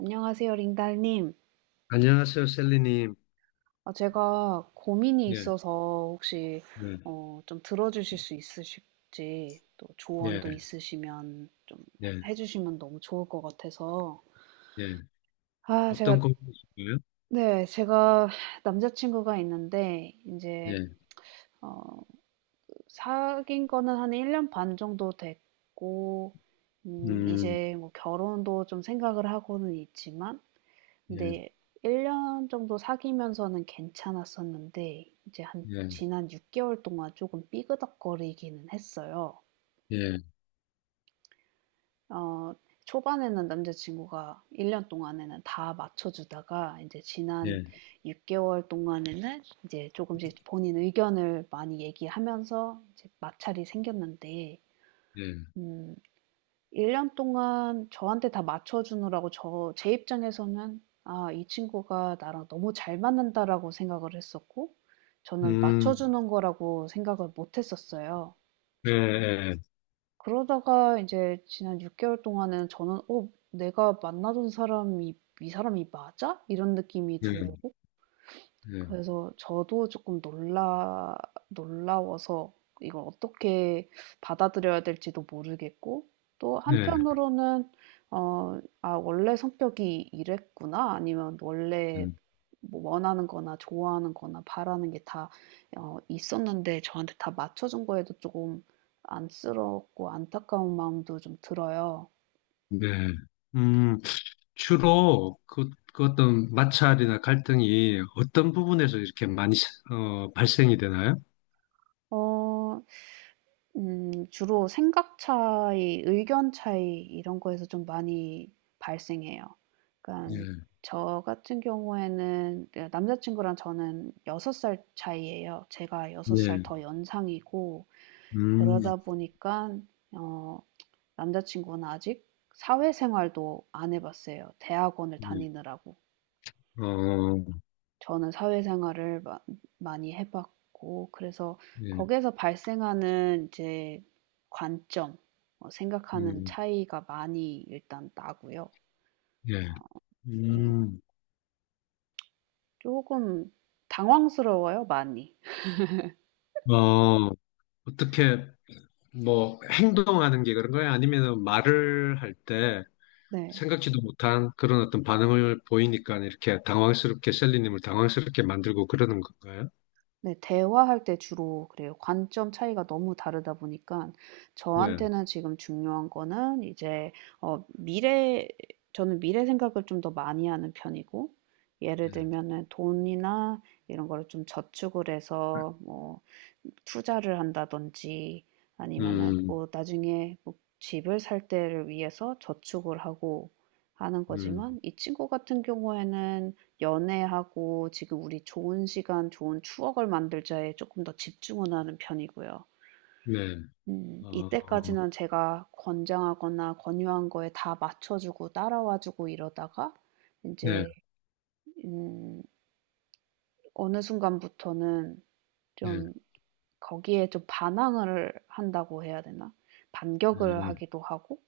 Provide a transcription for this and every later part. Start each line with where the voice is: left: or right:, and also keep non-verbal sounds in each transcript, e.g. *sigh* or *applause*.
right: 안녕하세요, 링달님.
left: 안녕하세요, 셀리님.
right: 아, 제가 고민이
left: 예,
right: 있어서 혹시
left: 네,
right: 좀 들어주실 수 있으실지 또
left: 예,
right: 조언도 있으시면 좀
left: 예,
right: 해주시면 너무 좋을 것 같아서.
left: 예.
right: 아, 제가
left: 어떤 고민이신가요?
right: 네, 제가 남자친구가 있는데 이제
left: 예,
right: 어, 사귄 거는 한 1년 반 정도 됐고
left: 음,
right: 이제 뭐 결혼도 좀 생각을 하고는 있지만
left: 예,
right: 근데 1년 정도 사귀면서는 괜찮았었는데 이제 한
left: 예,
right: 지난 6 개월 동안 조금 삐그덕거리기는 했어요.
left: 예,
right: 어 초반에는 남자 친구가 1년 동안에는 다 맞춰 주다가 이제 지난
left: 예,
right: 6 개월 동안에는 이제 조금씩 본인 의견을 많이 얘기하면서 이제 마찰이 생겼는데
left: 예,
right: 음 1년 동안 저한테 다 맞춰 주느라고 제 입장에서는 '아 이 친구가 나랑 너무 잘 맞는다.'라고 생각을 했었고 저는 맞춰
left: 음,
right: 주는 거라고 생각을 못 했었어요.
left: 예, 예,
right: 그러다가 인제 지난 6 개월 동안은 저는 '어 내가 만나던 사람이 이 사람이 맞아?' 이런 느낌이
left: 예, 예,
right: 들고 그래서 저도 조금 놀라워서 이걸 어떻게 받아들여야 될지도 모르겠고 또
left: 예,
right: 한편으로는 '아 원래 성격이 이랬구나.' 아니면 원래
left: 음,
right: 뭐 원하는 거나 좋아하는 거나 바라는 게 다 있었는데 저한테 다 맞춰 준 거에도 조금 안쓰럽고 안타까운 마음도 좀 들어요.
left: 네. 음, 주로 그 어떤 마찰이나 갈등이 어떤 부분에서 이렇게 많이 발생이 되나요?
right: 어 주로 생각 차이, 의견 차이 이런 거에서 좀 많이 발생해요. 그러니까
left: 예,
right: 저 같은 경우에는 네, 남자 친구랑 저는 6살 차이예요. 제가 6살
left: 예,
right: 더 연상이고
left: 음,
right: 그러다 보니까 어 남자 친구는 아직 사회생활도 안 해 봤어요, 대학원을
left: 예,
right: 다니느라고.
left: 어,
right: 저는 사회생활을 마 많이 해 봤고 그래서
left: 예,
right: 거기에서 발생하는 이제 관점 생각하는
left: 음,
right: 차이가 많이 일단 나고요.
left: 예,
right: 음
left: 음.
right: 금 당황스러워요 많이.
left: 어, 어떻게 뭐 행동하는 게 그런 거야? 아니면 말을 할 때
right: 네.
left: 생각지도 못한 그런 어떤 반응을 보이니까 이렇게 당황스럽게 셀리님을 당황스럽게 만들고 그러는 건가요?
right: 네. 대화할 때 주로 그래요. 관점 차이가 너무 다르다 보니까
left: 네.
right: 저한테는 지금 중요한 거는 이제 어 미래 저는 미래 생각을 좀 더 많이 하는 편이고 예를 들면은 돈이나 이런 거를 좀 저축을 해서 뭐 투자를 한다든지 아니면은
left: 음,
right: 뭐 나중에 뭐 집을 살 때를 위해서 저축을 하고 하는
left: 음,
right: 거지만 이 친구 같은 경우에는 연애하고 지금 우리 좋은 시간, 좋은 추억을 만들자에 조금 더 집중을 하는 편이고요.
left: 네. 어,
right: 이때까지는 제가 권장하거나 권유한 거에 다 맞춰주고 따라와주고 이러다가
left: 네,
right: 이제 음, 어느 순간부터는
left: 네,
right: 좀 거기에 좀 반항을 한다고 해야 되나? 반격을
left: 네,
right: 하기도 하고.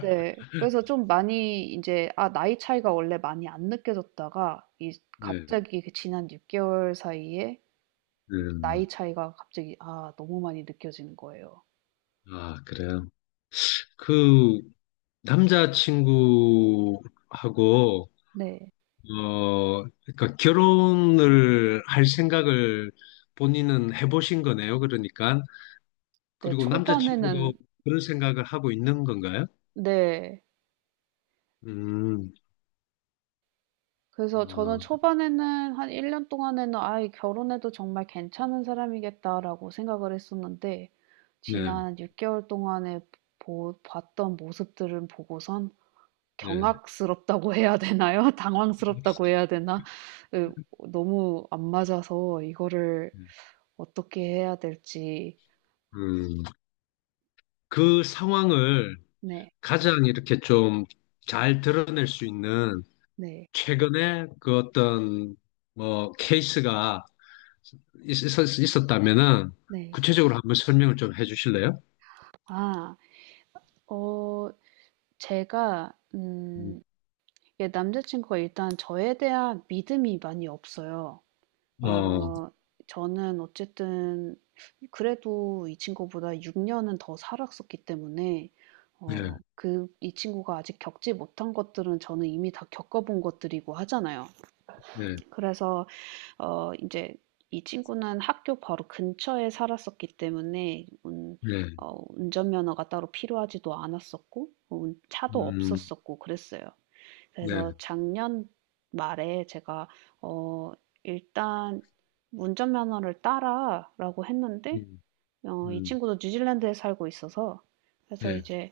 right: 네. 그래서 좀 많이 이제 아 나이 차이가 원래 많이 안 느껴졌다가 이
left: 네. 네.
right: 갑자기 그 지난 6 개월 사이에 나이
left: 음.
right: 차이가 갑자기 아 너무 많이 느껴지는 거예요.
left: 아, 그래요. 그 남자친구하고
right: 네.
left: 어, 그러니까 결혼을 할 생각을 본인은 해보신 거네요. 그러니까.
right: 네
left: 그리고 남자친구도
right: 초반에는.
left: 그런 생각을 하고 있는 건가요?
right: 네.
left: 음,
right: 그래서 저는
left: 아,
right: 초반에는 한 1년 동안에는 '아 이 결혼해도 정말 괜찮은 사람이겠다.'라고 생각을 했었는데
left: 네,
right: 지난 6개월 동안에 봤던 모습들을 보고선
left: 네.
right: 경악스럽다고 해야 되나요? *laughs* 당황스럽다고 해야 되나? 너무 안 맞아서 이거를 어떻게 해야 될지.
left: 음, 그 상황을
right: 네,
left: 가장 이렇게 좀 잘 드러낼 수 있는
right: 네,
left: 최근에 그 어떤 뭐 케이스가 있었다면은
right: 네.
left: 구체적으로 한번 설명을 좀 해주실래요?
right: 아, 어, 제가,
left: 음,
right: 예, 남자친구가 일단 저에 대한 믿음이 많이 없어요.
left: 어,
right: 어 저는 어쨌든 그래도 이 친구보다 6 년은 더 살았었기 때문에
left: 네,
right: 그 이 친구가 아직 겪지 못한 것들은 저는 이미 다 겪어 본 것들이고 하잖아요.
left: 네.
right: 그래서 이제 이 친구는 학교 바로 근처에 살았었기 때문에 운
left: 네,
right: 어 운전면허가 따로 필요하지도 않았었고 운 차도
left: 음,
right: 없었었고 그랬어요.
left: 네,
right: 그래서 작년 말에 제가 어, 일단 운전면허를 따라라고 했는데
left: 음,
right: 이
left: 음,
right: 친구도 뉴질랜드에 살고 있어서 그래서
left: 네,
right: 이제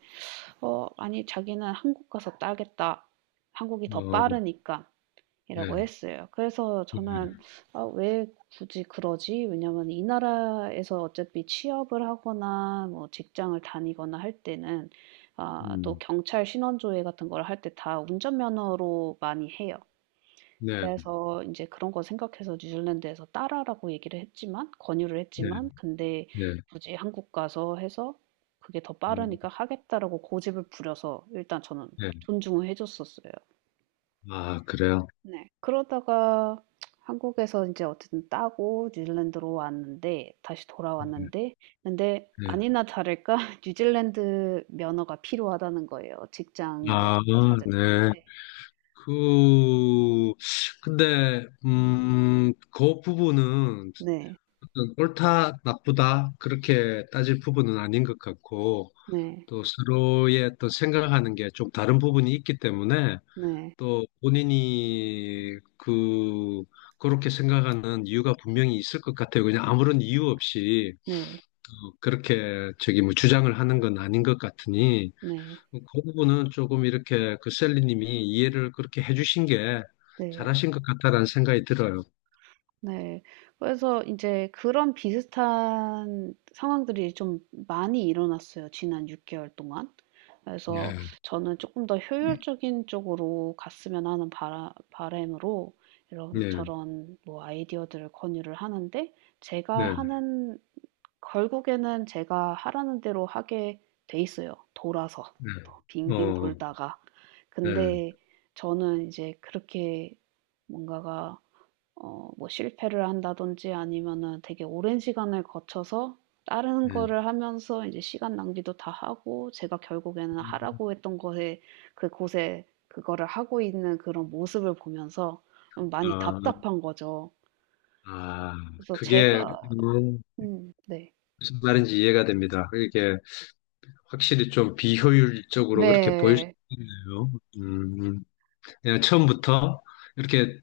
right: 아니 자기는 한국 가서 따겠다. 한국이 더
left: 어,
right: 빠르니까.
left: 네,
right: 이라고 했어요. 그래서
left: 네,
right: 저는 '아 왜 굳이 그러지?' 왜냐면 이 나라에서 어차피 취업을 하거나 뭐 직장을 다니거나 할 때는 아 또
left: 음,
right: 경찰 신원조회 같은 걸 할 때 다 운전면허로 많이 해요.
left: 네,
right: 그래서 이제 그런 거 생각해서 뉴질랜드에서 따라라고 얘기를 했지만 권유를
left: 네,
right: 했지만 근데
left: 네,
right: 굳이 한국 가서 해서 "그게 더
left: 음,
right: 빠르니까 하겠다."라고 고집을 부려서 일단 저는
left: 네,
right: 존중을 해 줬었어요.
left: 아, 그래요.
right: 네. 그러다가 한국에서 이제 어쨌든 따고 뉴질랜드로 왔는데 다시
left: 네,
right: 돌아왔는데 근데
left: 네.
right: 아니나 다를까 *laughs* 뉴질랜드 면허가 필요하다는 거예요, 직장 뭐
left: 아,
right: 이런 거 찾을 때.
left: 네. 그, 근데, 그 부분은
right: 네.
left: 옳다, 나쁘다, 그렇게 따질 부분은 아닌 것 같고,
right: 네.
left: 또 서로의 또 생각하는 게 좀 다른 부분이 있기 때문에,
right: 네.
left: 또 본인이 그렇게 생각하는 이유가 분명히 있을 것 같아요. 그냥 아무런 이유 없이
right: 네. 네.
left: 어, 그렇게 저기 뭐 주장을 하는 건 아닌 것 같으니
right: 네.
left: 어, 그 부분은 조금 이렇게 그 셀리님이 이해를 그렇게 해주신 게
right: 네.
left: 잘하신 것 같다라는 생각이 들어요.
right: 네. 그래서 이제 그런 비슷한 상황들이 좀 많이 일어났어요, 지난 6 개월 동안.
left: 예,
right: 그래서 저는 조금 더 효율적인 쪽으로 갔으면 하는 바라 바람으로
left: 네,
right: 이런저런 뭐 아이디어들을 권유를 하는데 제가
left: 네,
right: 하는 결국에는 제가 하라는 대로 하게 돼 있어요, 돌아서.
left: 네,
right: 빙빙
left: 어,
right: 돌다가.
left: 네,
right: 근데 저는 이제 그렇게 뭔가가 뭐 실패를 한다든지 아니면은 되게 오랜 시간을 거쳐서 다른
left: 네.
right: 거를 하면서 이제 시간 낭비도 다 하고 제가 결국에는 하라고 했던 거에 그곳에 그거를 하고 있는 그런 모습을 보면서 좀 많이
left: 아,
right: 답답한 거죠.
left: 아,
right: 그래서
left: 그게
right: 제가
left: 음,
right: 네.
left: 무슨 말인지 이해가 됩니다. 이게 확실히 좀 비효율적으로 그렇게 보일 수
right: 네.
left: 있네요. 음, 음. 그냥 처음부터 이렇게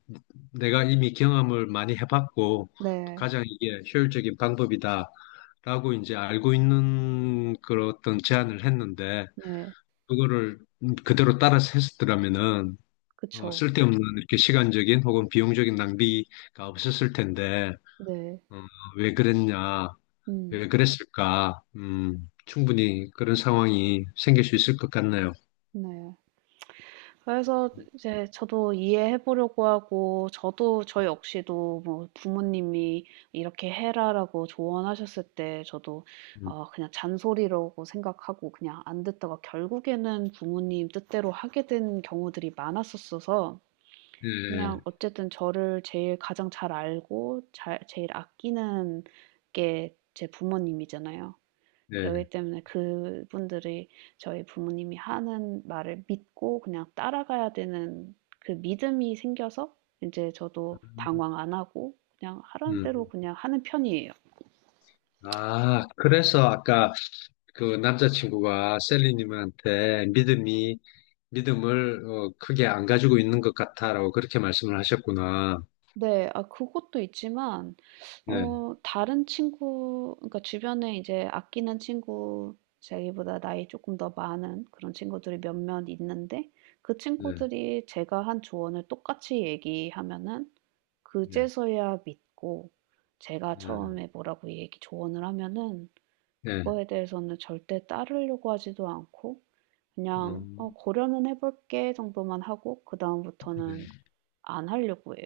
left: 내가 이미 경험을 많이 해봤고
right: 네.
left: 가장 이게 효율적인 방법이다라고 이제 알고 있는 그런 어떤 제안을 했는데
right: 네.
left: 그거를 그대로 따라서 했었더라면은 어,
right: 그쵸.
left: 쓸데없는 이렇게 시간적인 혹은 비용적인 낭비가 없었을 텐데
right: 네.
left: 어, 왜 그랬냐
right: 음.
left: 왜 그랬을까? 충분히 그런 상황이 생길 수 있을 것 같네요.
right: 네. 그래서 이제 저도 이해해 보려고 하고, 저도 저 역시도 뭐 부모님이 이렇게 해라라고 조언하셨을 때 저도
left: 음,
right: 그냥 잔소리라고 생각하고 그냥 안 듣다가 결국에는 부모님 뜻대로 하게 된 경우들이 많았었어서 그냥 어쨌든 저를 제일 가장 잘 알고 제일 아끼는 게 제 부모님이잖아요.
left: 네, 네.
right: 그러기 때문에 그분들이 저희 부모님이 하는 말을 믿고 그냥 따라가야 되는 그 믿음이 생겨서 이제 저도 방황 안 하고 그냥 하라는 대로
left: 음.
right: 그냥 하는 편이에요.
left: 아, 그래서 아까 그 남자친구가 믿음을 어, 크게 안 가지고 있는 것 같아라고 그렇게 말씀을 하셨구나.
right: 네. 아 그것도 있지만
left: 네,
right: 다른 친구, 그러니까 주변에 이제 아끼는 친구, 자기보다 나이 조금 더 많은 그런 친구들이 몇몇 있는데, 그
left: 네,
right: 친구들이 제가 한 조언을 똑같이 얘기하면은
left: 네,
right: 그제서야 믿고, 제가
left: 네,
right: 처음에 뭐라고 얘기 조언을 하면은
left: 네.
right: 그거에 대해서는 절대 따르려고 하지도 않고 그냥 "어
left: 음,
right: 고려는 해 볼게." 정도만 하고 그다음부터는
left: 네.
right: 안 하려고 해요.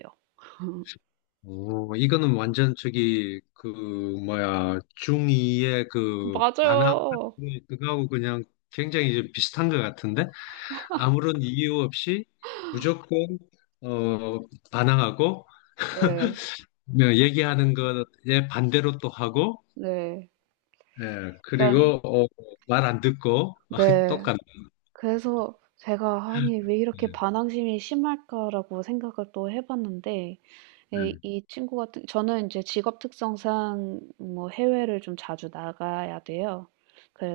left: 어, 이거는 완전 저기 그 뭐야 중이의 그 반항
right: 맞아요.
left: 그거하고 그냥 굉장히 좀 비슷한 것 같은데 아무런 이유 없이 무조건 어 반항하고
right: 네.
left: 뭐 얘기하는 것에 반대로 또 하고
right: 네.
left: 예
right: 그러니까
left: 그리고 어, 말안 듣고 *laughs*
right: 네.
left: 똑같네
right: 그래서 제가 '아니 왜 이렇게
left: 예,
right: 반항심이 심할까?'라고 생각을 또 해 봤는데, 예. 이 친구 같은 저는 인제 직업 특성상 뭐 해외를 좀 자주 나가야 돼요.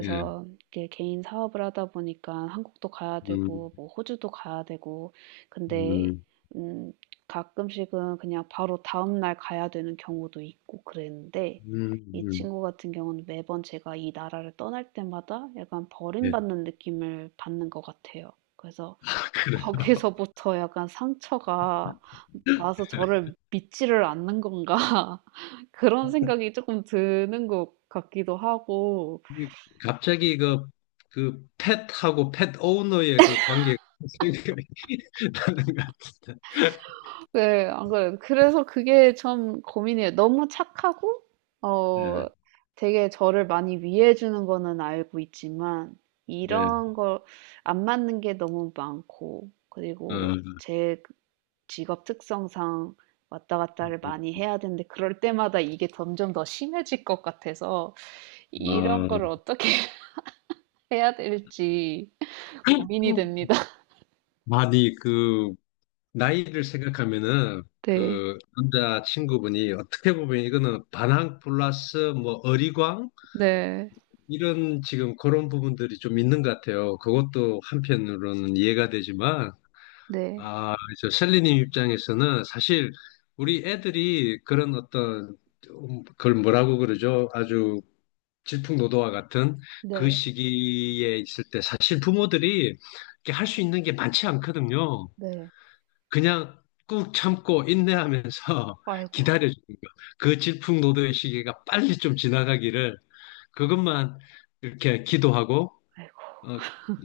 left: 예.
right: 이게 개인 사업을 하다 보니까 한국도 가야
left: 음,
right: 되고 뭐 호주도 가야 되고 근데
left: 음,
right: 음 가끔씩은 그냥 바로 다음 날 가야 되는 경우도 있고 그랬는데,
left: 음,
right: 이
left: 음,
right: 친구 같은 경우는 매번 제가 이 나라를 떠날 때마다 약간
left: 예.
right: 버림받는 느낌을 받는 것 같아요. 그래서
left: *laughs* 아,
right: 거기서부터 약간 상처가 나서
left: 그래
right: 저를 믿지를 않는 건가 *laughs* 그런 생각이 조금 드는 것 같기도 하고.
left: 그 갑자기 그 펫하고 펫 오너의 그 관계가 *laughs* 생각이 나는 것 같은데.
right: 네, 안 그래요. 그래서 그게 참 고민이에요. 너무 착하고
left: 예,
right: 어 되게 저를 많이 위해 주는 거는 알고 있지만
left: 예,
right: 이런 걸, 안 맞는 게 너무 많고, 그리고
left: 어,
right: 제 직업 특성상 왔다 갔다를 많이 해야 되는데 그럴 때마다 이게 점점 더 심해질 것 같아서 이런 거를
left: 어.
right: 어떻게 *laughs* 해야 될지 고민이 됩니다.
left: 아니, 그, 나이를 생각하면은,
right: 네.
left: 그, 남자 친구분이 어떻게 보면 이거는 반항 플러스 뭐 어리광?
right: 네.
left: 이런 지금 그런 부분들이 좀 있는 것 같아요. 그것도 한편으로는 이해가 되지만,
right: 네.
left: 아, 저 셀리님 입장에서는 사실 우리 애들이 그런 어떤 그걸 뭐라고 그러죠? 아주 질풍노도와 같은 그
right: 네.
left: 시기에 있을 때 사실 부모들이 할 수 있는 게 많지 않거든요.
right: 네.
left: 그냥 꾹 참고 인내하면서 *laughs*
right: 아이고.
left: 기다려주는 거. 그 질풍노도의 시기가 빨리 좀 지나가기를 그것만 이렇게 기도하고
right: 아이고.
left: 어,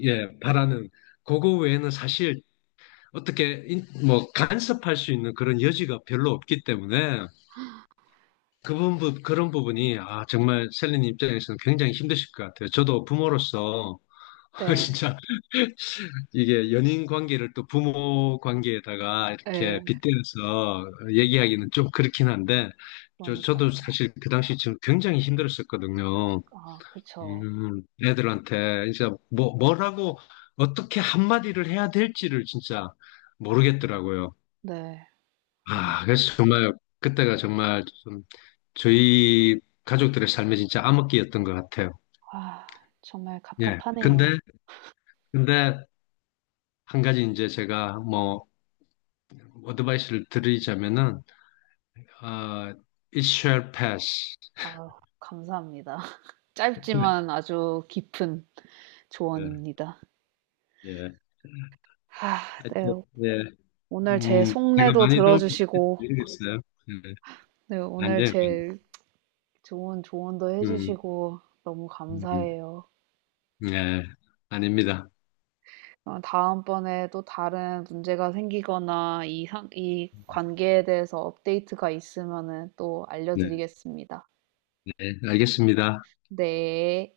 left: 예, 바라는 그거 외에는 사실 어떻게 뭐 간섭할 수 있는 그런 여지가 별로 없기 때문에 그 부분 그런 부분이 아 정말 셀린 입장에서는 굉장히 힘드실 것 같아요. 저도 부모로서 *laughs*
right: 네.
left: 진짜 이게 연인 관계를 또 부모 관계에다가 이렇게
right: 네.
left: 빗대어서 얘기하기는 좀 그렇긴 한데 저도
right: 그러니깐요.
left: 사실 그 당시 지금 굉장히 힘들었었거든요.
right: 아 그쵸.
left: 애들한테 진짜 뭐라고 어떻게 한마디를 해야 될지를 진짜 모르겠더라고요.
right: 네. 아휴.
left: 아, 그래서 정말 그때가 정말 좀 저희 가족들의 삶에 진짜 암흑기였던 것 같아요.
right: 아 정말
left: 예.
right: 갑갑하네요.
left: 근데 한 가지 이제 제가 뭐 어드바이스를 드리자면은 어, it shall pass.
right: 아 감사합니다. *laughs* 짧지만
left: *laughs*
right: 아주 깊은
left: 예.
right: 조언입니다.
left: 예.
right: 아 네.
left: 하여튼 예.
right: 오늘 제
left: 제가
right: 속내도
left: 많이 도움이 됐는지
right: 들어주시고,
left: 모르겠어요. 예.
right: 네,
left: 안
right: 오늘
left: 돼요.
right: 제 좋은 조언도
left: 음,
right: 해주시고, 너무
left: 음, 음.
right: 감사해요.
left: 예. 아닙니다.
right: 다음번에 또 다른 문제가 생기거나 이 관계에 대해서 업데이트가 있으면은 또
left: 네,
right: 알려드리겠습니다.
left: 네. 알겠습니다.
right: 네.